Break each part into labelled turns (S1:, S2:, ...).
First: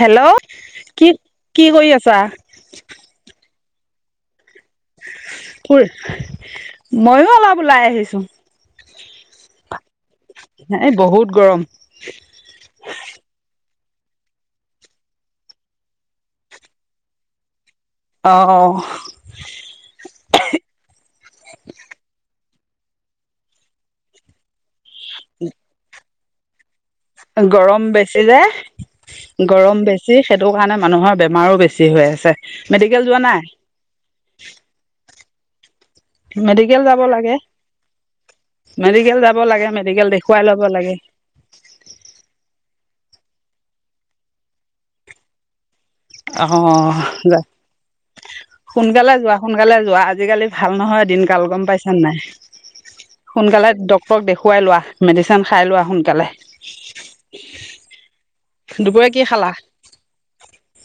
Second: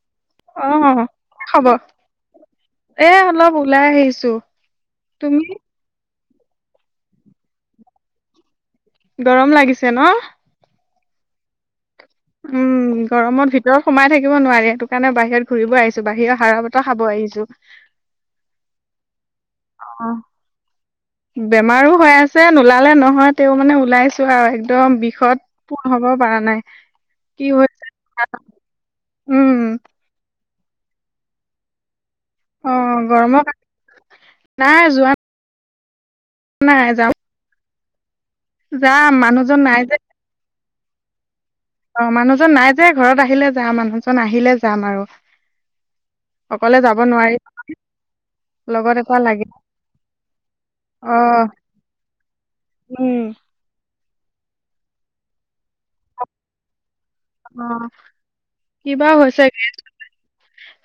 S1: Hello
S2: অ অ
S1: কি কি
S2: হব,
S1: কৰি আছা?
S2: এ অলপ ওলাই আহিছো। তুমি
S1: ম মইও অলপ ওলাই আহিছো।
S2: গৰম লাগিছে ন
S1: এই বহুত গৰম।
S2: উম গৰমৰ ভিত ভিতৰত সোমাই থাকিব নোৱাৰে এটো কাৰণে বাহিৰত ঘূৰিব আহিছো বাহিৰৰ হাৰা বতাহ খাব আহিছো।
S1: অহ।
S2: অ বেমাৰো হৈ আছে নোলালে নহয় তে মানে ওলাইছো আৰু একদম একদম বিষদ পূণ হব পৰা নাই কি হৈ
S1: গৰম বেছি যে
S2: উম
S1: গৰম বেছি সেইটো কাৰণে মানুহৰ বেমাৰো বেছি হৈ আছে
S2: অ
S1: মেডিকেল যোৱা
S2: গৰমৰ
S1: নাই
S2: কাৰণে নাই যোৱা
S1: মেডিকেল
S2: নাই
S1: যাব
S2: যাম
S1: লাগে,
S2: যাম
S1: মেডিকেল যাব
S2: মানুহজন
S1: লাগে
S2: নাই যে
S1: মেডিকেল দেখুৱাই ল। দিব লাগে।
S2: অ মানুহজন নাই যে ঘৰত আহিলে যাম মানুহজন আহিলে যাম আৰু।
S1: আহ
S2: অকলে যাব
S1: গ
S2: নোৱাৰি লগত
S1: সোনকালে
S2: এটা
S1: যোৱা
S2: লাগে
S1: সোনকালে যোৱা আজিকালি ভাল নহয়
S2: অ
S1: দিন কাল গম পাইছানে নাই?
S2: উম
S1: সোনকালে ডক্তৰক দেখুৱাই লোৱা, মেডিচিন খাই লোৱা সোনকালে।
S2: অ কিবা
S1: দুপৰীয়া কি
S2: হৈছে
S1: খালা?
S2: গে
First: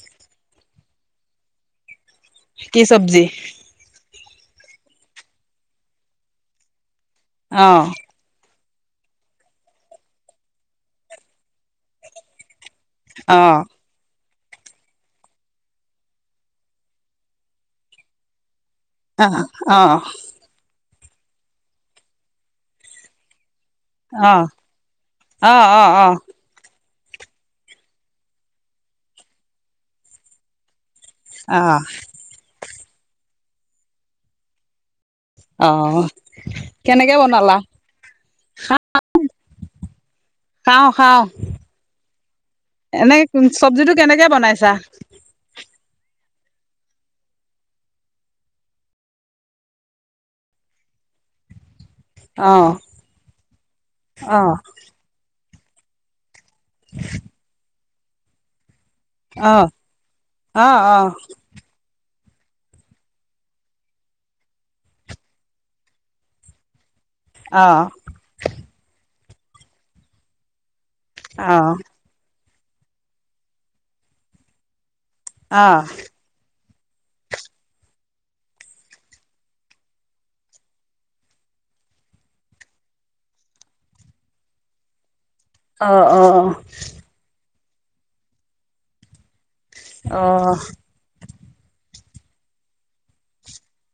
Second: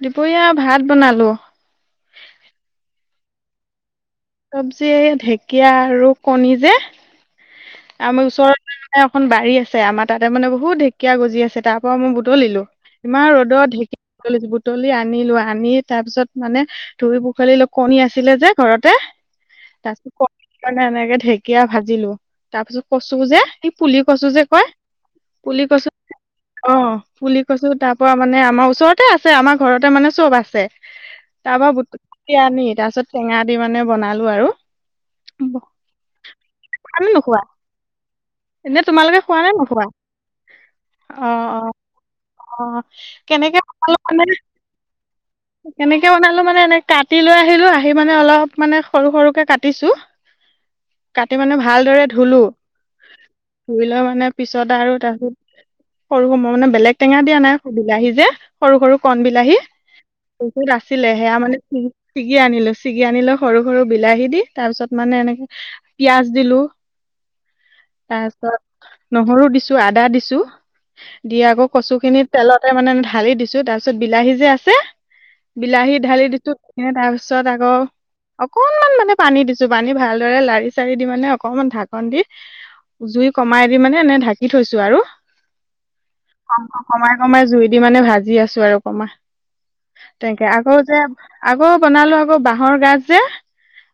S2: দুপৰীয়া ভাত বনালো।
S1: কি চব্জি?
S2: চব্জি ঢেকীয়া আৰু কণী যে
S1: অ'
S2: আমাৰ ওচৰত এখন বাৰী আছে আমাৰ তাতে মানে বহুত ঢেকীয়া গজি আছে তাৰ পৰাও মই বুটলিলো। ইমান
S1: অ'
S2: ৰ'দত ঢেঁকী বুটলি বুটলি আনিলো আনি তাৰপিছত মানে ধুই পুখালি অ কণী আছিলে যে ঘৰতে,
S1: অ'
S2: তাছত
S1: অ'
S2: ক কাৰে এনেকে ঢেকীয়া ভাজিলো তাৰপিছত কচু যে সেই পুলি কচু
S1: অ'
S2: যে কয়,
S1: অ
S2: পুলি
S1: অ
S2: কচু
S1: অ
S2: অ। পুলি কচু তাৰ পৰা মানে আমাৰ ওচৰতে আছে আমাৰ ঘৰতে মানে চব আছে। তাৰ
S1: অ
S2: পৰা বুটলি আনি তাৰ পিছত টেঙা দি মানে বনালো আৰু।
S1: আহ
S2: খোৱা নে
S1: কেনেকে
S2: নোখোৱা?
S1: বনালা?
S2: এনে তোমালোকে খোৱা নে নোখোৱা?
S1: খাওঁ খাওঁ
S2: অ', অ', অ',
S1: এনে
S2: কেনেকে
S1: চব্জিটো
S2: বনালো মানে
S1: কেনেকে বনাইছা
S2: কেনেকে বনালো মানে এনে কাটি লৈ আহিলো আহি মানে অলপ মানে সৰু সৰুকে কাটিছো [unintelligible] কাটি মানে ভালদৰে ধুলো
S1: অ
S2: ধুই লৈ মানে
S1: অ
S2: পিছত আৰু তাৰপিছত সৰু সম ময় মানে বেলেগ টেঙা দিয়া নাই বিলাহী যে সৰু সৰু কণ বিলাহী
S1: অ অ
S2: এইটোত আছিলে সেয়া মানে ছিগি আনিলো ছিগি আনিলো সৰু সৰু বিলাহী দি তাৰ পিছত মানে এনেকে পিয়াঁজ দিলো
S1: অ অ অ অ
S2: [unintelligible] তাৰপিছত নহৰু দিছো আদা দিছো দি
S1: অ
S2: আকৌ কচু খিনি তেলতে মানে ঢালি দিছো তাৰপিছত বিলাহী যে আছে
S1: অ অ
S2: বিলাহী ঢালি দিছো এ তাৰ পিছত আকৌ অকনমান মানে পানী দিছো পানী ভালদৰে লাৰি চাৰি দি মানে অকনমান ঢাকন দি জুই কমাই দি মানে এনে ঢাকি থৈছো আৰু
S1: অ অ
S2: কম কমাই কমাই জুই দি মানে ভাজি আছো আৰু কমা তেনেকে আকৌ যে আকৌ বনালো আকৌ বাঁহৰ গাজ যে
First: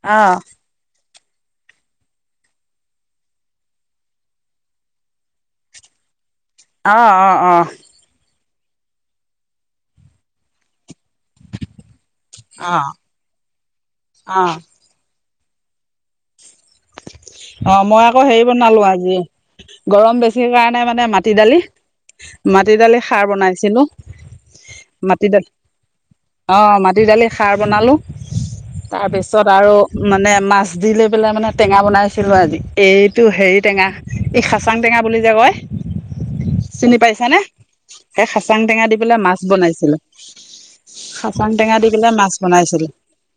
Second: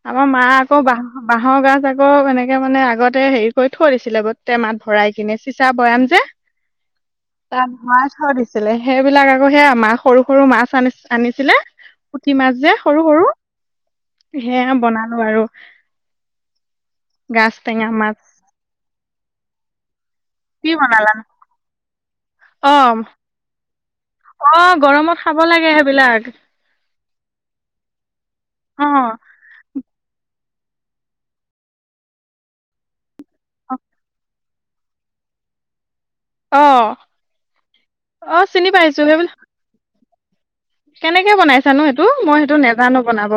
S1: অ অ অ
S2: আমাৰ মা আকৌ বাহ বাঁহৰ গাজ আকৌ এনেকে মানে আগতে হেৰি কৰি থৈ দিছিলে গোট মাত ভৰাই কিনে চিচা বৈয়াম যে
S1: অ
S2: তাত মাছৰ দিছিলে সেইবিলাক আকৌ সেয়া আমা সৰু সৰু মাছ আনি আনিছিলে পুঠি মাছ
S1: অ
S2: যে
S1: অ
S2: সৰু সৰু সে বনালো আৰু গাজ
S1: অ
S2: টেঙা
S1: মই
S2: মাছ
S1: আকৌ হেৰি বনালো আজি গৰম বেছি
S2: কি
S1: কাৰণে মানে
S2: বনালা?
S1: মাটি দালি মাটি দালি
S2: অ',
S1: খাৰ বনাইছিলো
S2: অ', গৰমত
S1: মাটি
S2: খাব
S1: দালি
S2: লাগে সেইবিলাক।
S1: অ মাটি দালি খাৰ বনালো তাৰ
S2: অ',
S1: পিছত আৰু মানে মাছ দি লৈ পেলাই মানে টেঙা বনাই ছিলো আজি এইটো হেৰি টেঙা এই খাচাং টেঙা বুলি যে কয়
S2: অ',
S1: চিনি পাইছানে সেই
S2: অ
S1: খাচাং
S2: চিনি
S1: টেঙা দি
S2: পাইছো
S1: পেলাই
S2: সেইবিলাক
S1: মাছ বনাইছিলো
S2: কেনেকে বনাইছানো সেইটো
S1: মাছ
S2: মই সেইটো
S1: বনাইছিলোঁ
S2: নাজানো বনাব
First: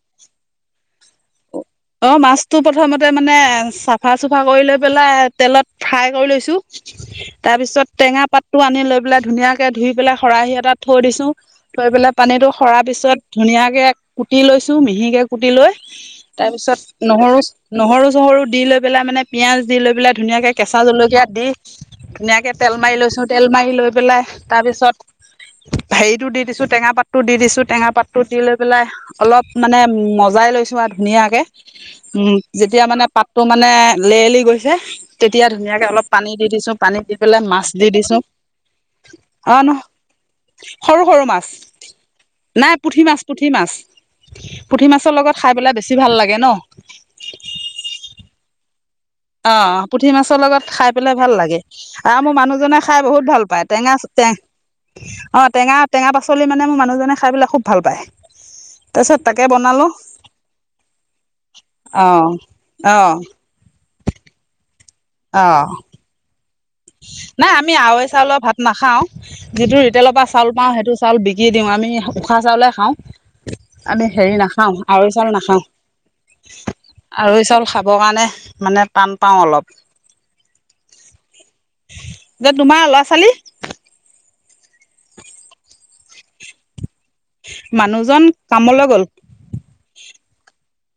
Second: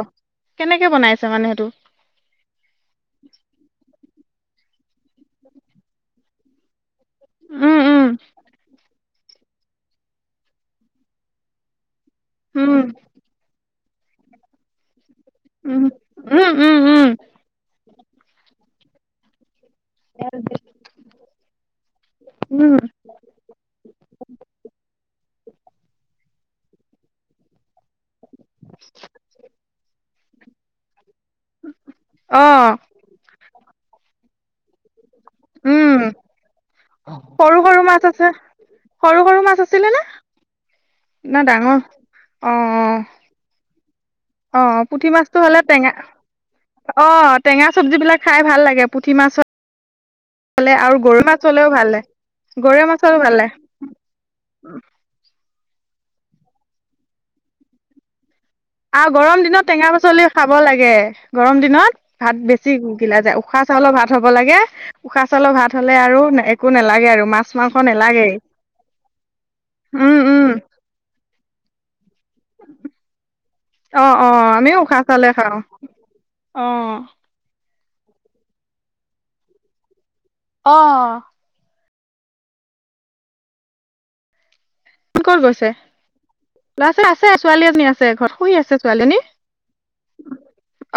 S2: কেনেকে বনাইছে মানে সেইটো
S1: অ মাছটো প্ৰথমতে মানে চাফা চুফা কৰি লৈ পেলাই তেলত ফ্ৰাই কৰি লৈছোঁ তাৰ
S2: উম,
S1: পিছত
S2: উম,
S1: টেঙা পাতটো আনি লৈ পেলাই। - ধুনীয়াকে ধুই পেলাই শৰাহি এটাত থৈ দিছো থৈ পেলাই পানীতটো
S2: উম,
S1: সৰাৰ পিছত ধুনীয়াকে। কুটি লৈছো মিহিকে কুটি লৈ।
S2: উম, উম,
S1: তাৰ
S2: উম,
S1: পিছত
S2: উম,
S1: নহৰু নহৰু- চহৰু দি লৈ পেলাই মানে পিয়াঁজ। দি লৈ পেলাই ধুনীয়াকে কেঁচা জলকীয়া দি ধুনীয়াকে
S2: উম,
S1: তেল মাৰি লৈছো তেল মাৰি লৈ পেলাই তাৰ পিছ। তাৰপিছত হেৰিতটো দি দিছো টেঙা পাতো দি দিছো টেঙা পাত তু দি লৈ পেলাই অলপ মানে মজাই লৈছো আৰু ধুনীয়াকে উম
S2: অ',
S1: যেতিয়া মানে পাতটো মানে লেলি গৈছে তেতিয়া ধুনীয়াকে
S2: উম,
S1: অলপ পানী দি দিছো, পানী দি পেলাই
S2: সৰু
S1: মাছ
S2: সৰু
S1: দি দিছো
S2: আছে সৰু সৰু
S1: অ
S2: মাছ
S1: নহ
S2: আছিলে নে?
S1: সৰু সৰু
S2: না
S1: মাছ।
S2: ডাঙৰ?
S1: নাই পুঠি,
S2: অ',
S1: মাছ পুঠি, মাছ পুঠি মাছৰ লগত
S2: মাছটো
S1: খাই
S2: হ'লে
S1: পেলাই বেছি
S2: অ টেঙা
S1: ভাল লাগে ন
S2: টেঙা চব্জি বিলাক খাই ভাল লাগে পুঠি মাছ
S1: অ পুঠি মাছৰ
S2: হ'লে
S1: লগত খাই
S2: আৰু
S1: পেলাই
S2: গৰৈ
S1: ভাল
S2: মাছ
S1: লাগে,
S2: হ'লেও ভাল লাগে।
S1: আৰু মোৰ মানুহজনে
S2: গৰৈ মাছ
S1: খাই
S2: হ'লেও
S1: বহুত ভাল
S2: লাগে।
S1: পায়। টেঙা টে অ টেঙা টেঙা পাচলি মানে মোৰ মানুহজনে খাই পেলাই খুব ভাল পায়।
S2: আৰু
S1: তাৰপিছত তাকে
S2: গৰম দিনত
S1: বনালো
S2: টেঙা পাচলি খাব লাগে, গৰম দিনত
S1: অ
S2: ভাত বেছি উ
S1: অ
S2: গিলা যায় উশাহ চাউলৰ ভাত ভাত হ'ব লাগে উশাহ
S1: অ
S2: চাউলৰ ভাত হ'লে আৰু একো নালাগে আৰু মাছ
S1: নাই আমি
S2: মাংস
S1: আৱৈ
S2: নালাগেই
S1: চাউলৰ ভাত নাখাও যিটো ৰিটেলৰ
S2: উম
S1: পৰা চাউল
S2: উম
S1: পাওঁ সেইটো চাউল বিকি দিওঁ আমি উশাহ চাউলে খাওঁ
S2: অ
S1: আমি
S2: অ
S1: হেৰি নাখাওঁ
S2: আমিও উশাহ
S1: আৰৈ
S2: চাউলে
S1: চাউল
S2: খাওঁ
S1: নাখাওঁ।
S2: অ
S1: আৰৈ চাউল কাৰণে মানে টান পাওঁ অলপ।
S2: অ
S1: এ তোমাৰ ল'ৰা ছোৱালী?
S2: কত গৈছে? ল'ৰা ছোৱালী আছে ছোৱালী এজনী আছে
S1: মানুহজন
S2: ঘৰত শুহি আছে
S1: কামলৈ গ'ল
S2: ছোৱালীজনী।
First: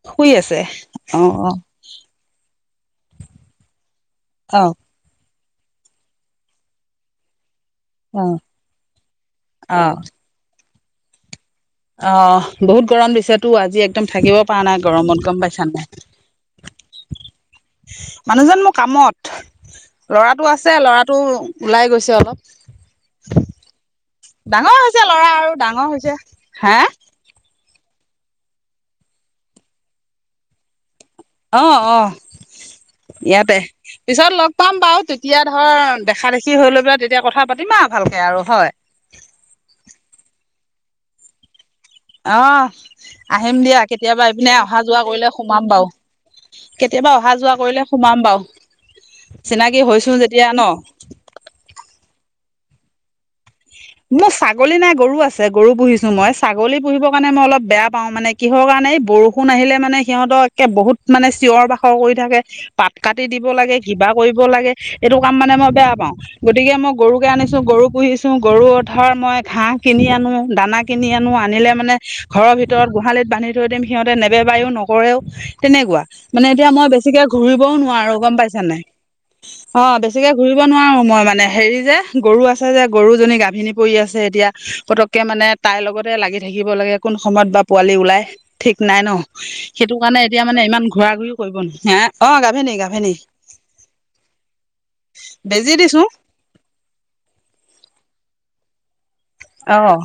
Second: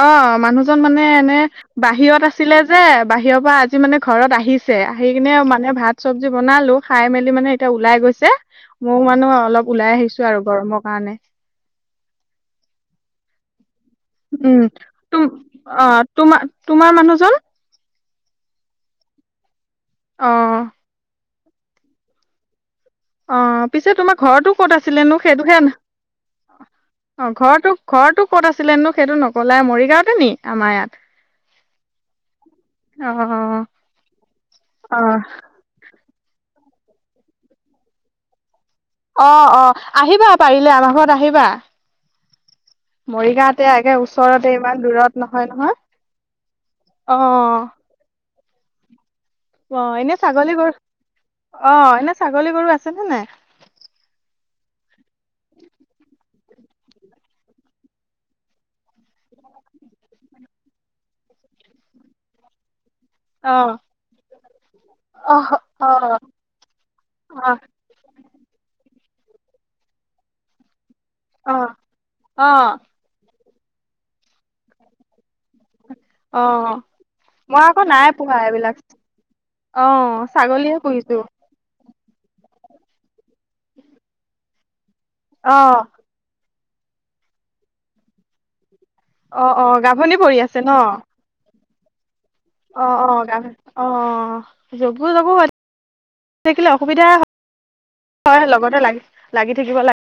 S2: অ
S1: শুই আছে
S2: মানুহজন মানে
S1: অ
S2: এনে
S1: অ
S2: বাহিৰত আছিলে যে বাহিৰৰ পৰা আজি মানে। ঘৰত
S1: অ
S2: আহিছে আহি কিনে মানে ভাত -চবজি বনালো খাই মেলি মানে এতিয়া ওলাই গৈছে। মোৰ মানুহ অলপ
S1: অ অ
S2: ওলাই আহিছো আৰু গৰমৰ কাৰণে।
S1: অ বহুত গৰম দিছে তো আজি এক। একদম থাকিব
S2: উম
S1: পৰা নাই
S2: তুম
S1: গৰমত গম পাইছা
S2: অ তোমাৰ তোমাৰ
S1: নাই?
S2: মানুহজন
S1: মানুহজন মোৰ কামত
S2: অ
S1: লৰাটো আছে, ল'ৰাটো। ওলাই গৈছে অলপ।
S2: অ পিছে তোমাৰ ঘৰৰতটো
S1: ডাঙৰ
S2: ক'ত
S1: হৈছে
S2: আছিলেনো
S1: ল'ৰা আৰু
S2: সেইটোহে
S1: ডাঙৰ হৈছে হা
S2: অ ঘৰটো। ঘৰটো ক'ত আছিলেনো সেইটো নকলে মৰিগাঁওতে নি আমাৰ ইয়াত?
S1: অ অ
S2: অ
S1: ইয়াতে পিছত লগ পাম বাৰু
S2: অ
S1: তেতিয়া ধৰ। দেখা দেখি হৈ লৈ পেলাই তেতিয়া কথা পাতিমা ভালকে আৰু হয়।
S2: অ অ আহিবা পাৰিলে আমাৰ ঘৰত আহিবা।
S1: আহ আহিম
S2: মৰিগাঁওতে
S1: দিয়া
S2: একে
S1: কেতিয়াবা
S2: ওচৰতে
S1: এইপিনে
S2: ইমান
S1: অহা যোৱা
S2: দূৰত
S1: কৰিলে
S2: নহয়
S1: সোমাম
S2: নহয়
S1: বাৰু। কেতিয়াবা
S2: অ
S1: অহা যোৱা কৰিলে সোমাম বাও।
S2: অ এনে ছাগলী
S1: ন।
S2: গৰু অ এনে ছাগলী গৰু আছে নে নাই?
S1: মোৰ ছাগলী নাই গৰু আছে গৰু পুহিছো মই ছাগলী পুহিবৰ কাৰণে মই অলপ বেয়া পাও মানে কিহৰ কাৰণে। মানে বৰষুণ আহিলে মানে সিহঁতক একে বহুত মানে চিঞৰ বাখৰ কৰি থাকে,। পাত কাটি দিব
S2: অ
S1: লাগে, কিবা কৰিব লাগে এইটো কাম
S2: অ
S1: মানে মই
S2: অ
S1: বেয়া পাও গতিকে মই গৰুকে
S2: অ
S1: আনিছো গৰু। গৰু পুহিছো গৰু মই ধ'ৰ কিনি আনো, দানা। কিনি আনো
S2: অ
S1: আনিলে মানে
S2: অ
S1: ঘৰৰ ভিতৰত গোহালিত বান্ধি থৈ দিম সিহঁতে নেবেবায়ও, নকৰেও। তেনেকুৱা
S2: অ
S1: মানে এতিয়া মই বেছিকে
S2: মই
S1: ঘূৰিবও
S2: আকৌ নাই
S1: নোৱাৰো গম
S2: পোহা
S1: পাইছা
S2: এইবিলাক
S1: নাই? অ বেছিকে ঘুৰিব
S2: ছাগলীহে
S1: নোৱাৰো
S2: পুহিছো
S1: মই মানে হেৰি যে। গৰু আছে যে গৰুজনী গাভিনী পৰি আছে এতিয়া পতককে মানে
S2: অ
S1: তাই লগতে লাগি। থাকিব লাগে কোন সময়ত বা পোৱালি ওলাই। ঠিক নাই ন।
S2: অ অ
S1: সেইটো
S2: গাভনী
S1: কাৰণে
S2: পৰি
S1: এতিয়া মানে
S2: আছে ন
S1: ইমান ঘূৰা ঘূৰি কৰিব নি হা।
S2: অ অ গ অ যবোৰ যাব হয়।
S1: বেজি দিছো
S2: থাকিলে অসুবিধা হয় হয় লগতে লাগি লাগি থাকিব
S1: অ
S2: লাগ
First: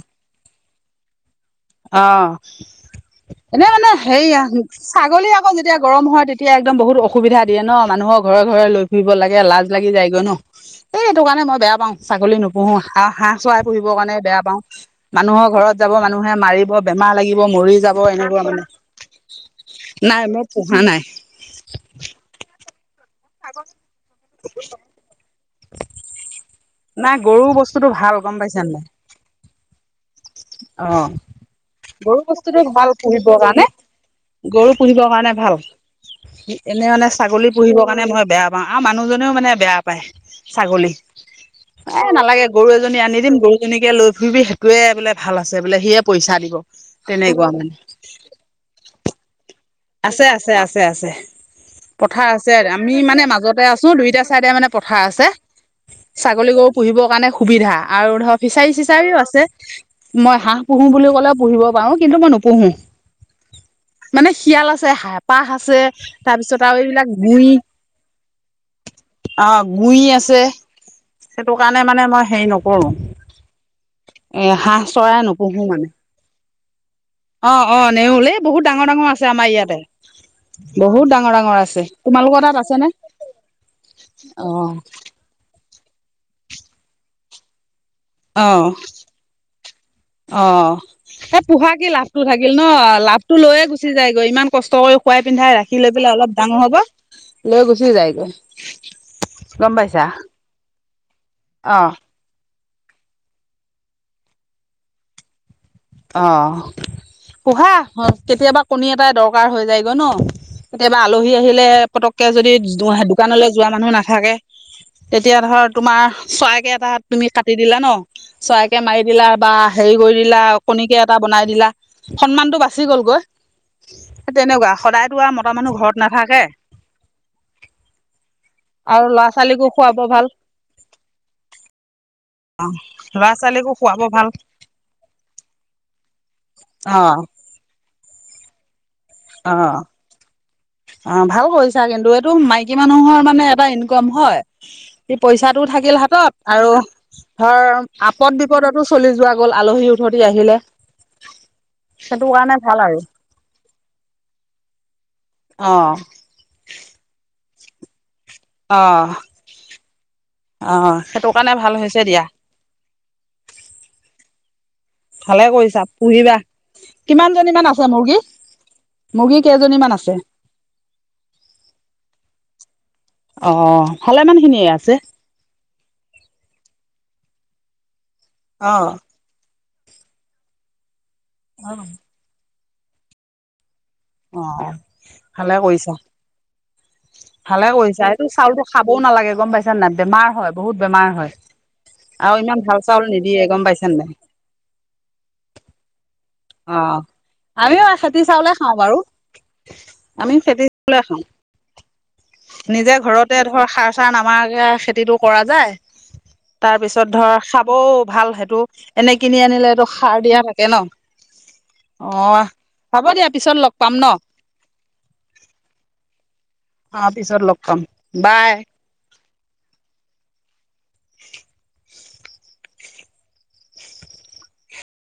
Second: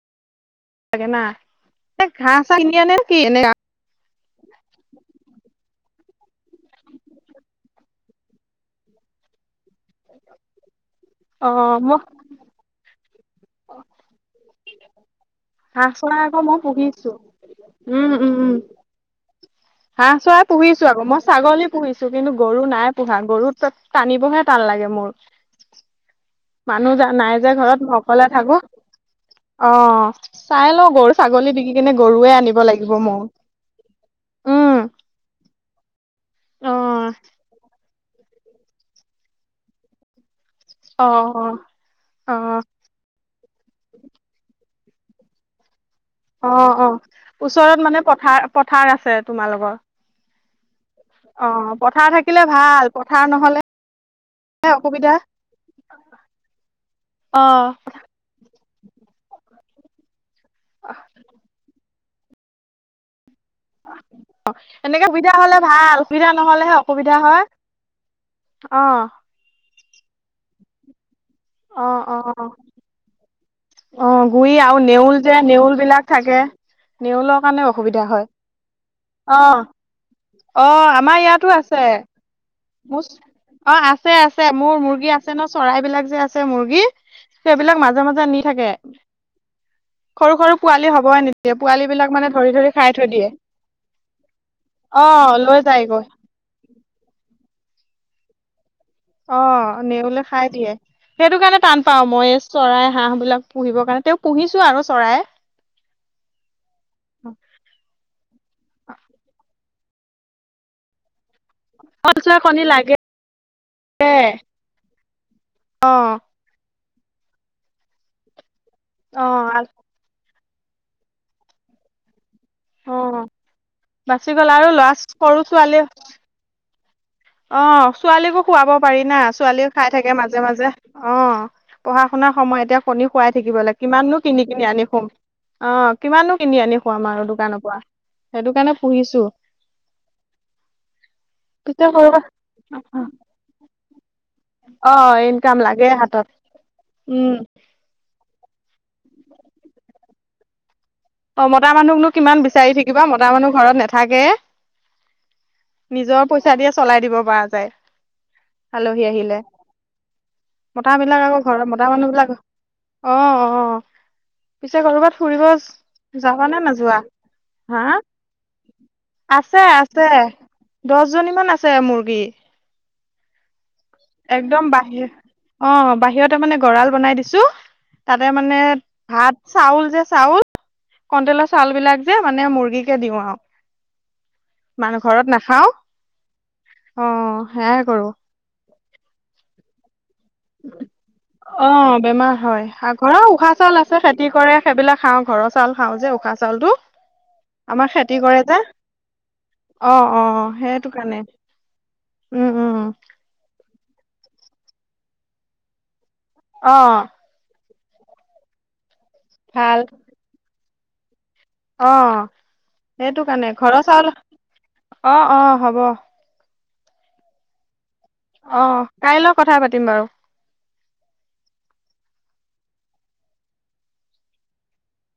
S2: লাগে না
S1: অ
S2: এ ঘাঁহ চাহ কিনি আনে কি
S1: এনে মানে হেই ছাগলী আকৌ যেতিয়া গৰম হয় তেতিয়া একদম বহুত অসুবিধা দিয়ে ন মানুহৰ ঘৰে ঘৰে লৈ ফুৰিব লাগ লাজ লাগি যায়গৈ ন এই এইটো কাৰণে মই বেয়া পাওঁ ছাগলী নুপুহো আৰু হাঁহ চৰাই পুহিবৰ কাৰণে বেয়া পাও মানুহৰ ঘৰত
S2: হাঁহ
S1: যাব মানুহ।
S2: চৰাই আকৌ মই
S1: মাৰিব
S2: পুহিছো
S1: বেমাৰ লাগিব মৰি যাব
S2: উম উম
S1: এনেকুৱা
S2: উম
S1: মানে।
S2: হাঁহ
S1: নাই মই
S2: চৰা
S1: পোহা
S2: পুহিছো
S1: নাই
S2: আক মই ছাগলী পুহিছো কিন্তু গৰু নাই। পোহা গৰু টানিবহে টান লাগে মোৰ। মানুহ
S1: নাই গৰু
S2: যে ঘৰত
S1: বস্তুটো
S2: মই
S1: ভাল
S2: অকলে
S1: গম পাইছ
S2: থাকো
S1: ন নাই।
S2: অ চাই
S1: অ
S2: লওঁ গৰু ছাগলী বিকি কিনে
S1: গৰু
S2: গৰুৱে আনিব
S1: বস্তুটো ভাল
S2: লাগিব মোৰ
S1: ফুহিব কাৰণে। গৰু
S2: উম
S1: পুহিবৰ কাৰণে ভাল
S2: অ
S1: এনে মানে ছাগলী পুহিব। মানে মই বেয়া পাওঁ আৰু মানুহজনেও মানে বেয়া পায়। ছাগলী
S2: অ
S1: এ
S2: অ
S1: নালাগে
S2: অ
S1: গৰু এজনী আনি দিম গৰুজনীকে লৈ ফুৰিবি সেইটোৱে বোলে। ভাল আছে বোলে সেই।
S2: অ অ ওচৰত মানে পথাৰ পথাৰ আছে তোমাৰ লগৰ।
S1: আছে আছে আছে আছে। পথাৰ
S2: থাকিলে
S1: আছে
S2: ভাল
S1: আমি মানে
S2: পথাৰ নহলে
S1: মাজতে আছো দুইটা চাইদে মানে পথাৰ
S2: অসুবিধা
S1: আছে। ছাগলী গৰু পুহিবৰ কাৰণে
S2: অ
S1: সুবিধা আৰু ধৰ ফিচাৰী চিচাৰিও আছে। মই হাঁহ পুহো বুলি ক'লে পুহিব পাৰো কিন্তু মই নোপুহো মানে। খিয়াল আছে
S2: এনেকে সুবিধা
S1: হেপাহ
S2: হলে
S1: আছে
S2: ভাল
S1: তাৰপিছত আৰু এইবিলাক গুৰি।
S2: অহ।
S1: গুৰি আছে সেইটো
S2: অ
S1: কাৰণে মানে
S2: অ
S1: মই হেৰি নকৰো।
S2: অ
S1: এ
S2: গুৰি আৰু
S1: হাঁহ চৰাই
S2: নেউল যে
S1: নুপুহো
S2: নেউল
S1: মানে
S2: বিলাক থাকে। নেউলৰ
S1: অ
S2: কাৰণে
S1: অ
S2: অসুবিধা হয়
S1: নেওল এই বহুত ডাঙৰ ডাঙৰ আছে
S2: অ
S1: আমাৰ ইয়াতে
S2: অ
S1: [unintelligible] বহুত
S2: আমাৰ
S1: ডাঙৰ
S2: ইয়াতো
S1: ডাঙৰ আছে তোমালোকৰ তাত আছেনে
S2: মোৰ অ আছে আছে
S1: অ
S2: মোৰ মুৰ্গী আছে ন চৰাই বিলাক যে আছে মুৰ্গী সেইবিলাক মাজে মাজে নি
S1: অ
S2: থাকে সৰু
S1: [unintelligible] [inaudible] অ
S2: সৰু পোৱালি হবই
S1: এই
S2: নিদিয়ে
S1: পোহা
S2: পোৱালী
S1: কি
S2: বিলাক
S1: লাভটো
S2: মানে ধৰি
S1: থাকিল ন
S2: ধৰি খাই থৈ দিয়ে
S1: লাভটো লৈয়ে গুচি যায়গৈ ইমান কষ্ট কৰি খ
S2: অ
S1: খাই পিন্ধাই ৰাখি লৈ
S2: যায়গৈ
S1: পেলাই অলপ ডাঙৰ হ'ব লৈ গুচি যায়গৈ
S2: অ
S1: গম পাইছা
S2: নেউলে খাই দিয়ে সেইটো কাৰণে টান
S1: অ',
S2: পাও মই চৰাই হাঁহবিলাক পুহিবৰ কাৰণে তেওঁ পুহিছো আৰু চৰাই
S1: অ পোহা কেতিয়াবা কণী এটাই দৰকাৰ হৈ যায় ন কেতিয়াবা আলহী আহিলে পতককে
S2: চৰাই
S1: যদি
S2: কণী লাগে
S1: দোকানলৈ যোৱা মানুহ নাথাকে [unintelligible] তেতিয়া ধৰ
S2: অ
S1: তোমাৰ চৰাইকে এটা তুমি কাটি দিলা ন চৰাইকে মাৰি
S2: অ
S1: দিলা বা হেৰি কৰি দিলা কণিকে এটা বনাই দিলা সন্মানতটো বাচি
S2: অ
S1: গলগৈ স
S2: বাচি গ'ল আৰু
S1: তেনেকুৱা
S2: ল'ৰা
S1: সদায়তো আৰু
S2: সৰু
S1: মতাহ
S2: ছোৱালী
S1: মানুহ ঘৰত নাথাকে
S2: অ ছোৱালীকো খুৱাব পাৰি
S1: আৰু
S2: না
S1: ল'ৰা ছোৱালীকো
S2: ছোৱালীও খাই
S1: খুৱাব
S2: থাকে
S1: ভাল
S2: মাজে মাজে অ পঢ়া পঢ়া শুনা সময় এতিয়া কণী
S1: ল'ৰা
S2: খুৱাই থাকিব
S1: ছোৱালীকো
S2: লাগে
S1: খুৱাব
S2: কিমাননো
S1: ভাল।
S2: কিনি কিনি আনি খোম অ কিমানো কিনি আনি
S1: অ
S2: খুৱাম আৰু দোকানৰ পৰা সেইটো কাৰণে পুহিছো
S1: অ অ ভাল কৰিছা
S2: পিছে সৰু
S1: কিন্তু এইটো মাইকী মানুহৰ মানে এটা ইনকম হয়
S2: অ
S1: স
S2: ইনকাম
S1: পইচাটোও
S2: লাগে
S1: থাকিল হাতত আৰু
S2: উম
S1: ধৰ আপদ বিপদতো চলি যোৱা গ'ল আলহী উঠতি আহিলে
S2: অ মতা মানুহকনো
S1: সেইটো
S2: কিমান
S1: কাৰণে
S2: বিচাৰি
S1: ভাল আৰু
S2: থাকিবা মতা মানুহ ঘৰত নাথাকে
S1: অ
S2: নিজৰ পইচা দিয়ে চলাই দিব পৰা যায়
S1: অ
S2: আলহী আহিলে
S1: অ
S2: মতা বিলাক
S1: সেইটো
S2: আকৌ
S1: কাৰণে
S2: ঘৰৰ
S1: ভাল
S2: মতা
S1: হৈছে
S2: মানুহ
S1: দিয়া।
S2: বিলাক অ অ পিছে কৰবাত
S1: ভালে
S2: ফুৰিব
S1: কৰিছা পুহিবা
S2: যাৱা নে নাযোৱা
S1: কিমান জনী মান
S2: হা
S1: আছে মুৰ্গী মুৰ্গী
S2: আছে
S1: কেইজনী মান
S2: আছে দহ জনী মান আছে মুৰ্গী [unintelligible]
S1: অ ভালে মান
S2: একদম
S1: খিনিয়ে আছে
S2: বাহিৰ অ বাহিৰতে মানে গঁৰাল বনাই দিছো তাতে মানে
S1: অ
S2: ভাত চাউল যে চাউল কণটলৰ চাউল
S1: অ
S2: বিলাক যে মানে মুৰ্গীকে দিওঁ আৰু
S1: অ
S2: মানুহ ঘৰত
S1: ভালে
S2: নাখাও
S1: কৰিছা
S2: অ
S1: ভালে
S2: সেয়াই কৰো
S1: কৰিছা এইটো চাউলো খাবও নালাগে গম পাইছা নে বেমাৰ হয় বহুত বেমাৰ হয়,
S2: অ বেমাৰ
S1: আৰু ইমান
S2: হয়
S1: ভাল চাউল
S2: ঘৰৰ
S1: নিদিয়ে
S2: উশাহ
S1: গম
S2: চাউল
S1: পাইছে
S2: আছে
S1: নাই
S2: খেতি কৰে সেইবিলাক খাওঁ ঘৰৰ চাউল খাওঁ যে উশাহ চা [unintelligible]
S1: অ
S2: চাউলতটো
S1: আমিও
S2: আমাৰ খেতি কৰে
S1: চাউলে
S2: যে,
S1: খাওঁ বাৰু
S2: অ অ
S1: আমি খেতি
S2: সেইটো
S1: চাউলে
S2: কাৰণে
S1: খাওঁ
S2: উম উম
S1: নিজে ঘৰতে ধ ধৰ সাৰ চাৰ নামাকে খেতিতটো কৰা যায় তাৰপিছত
S2: অ'
S1: ধৰ [unintelligible] বৌ ভাল সেইটো এনে কিনি আনিলে
S2: ভাল
S1: সেটো সাৰ দিয়া থাকে ন
S2: অ
S1: হ'ব
S2: সেইটো
S1: দিয়া
S2: কাৰণে
S1: পিছত লগ
S2: ঘৰৰ
S1: পাম ন
S2: চাউল অ অ হব
S1: অ পিছত লগ পায়।
S2: অ কাইলৈ কথা পাতিম বাৰু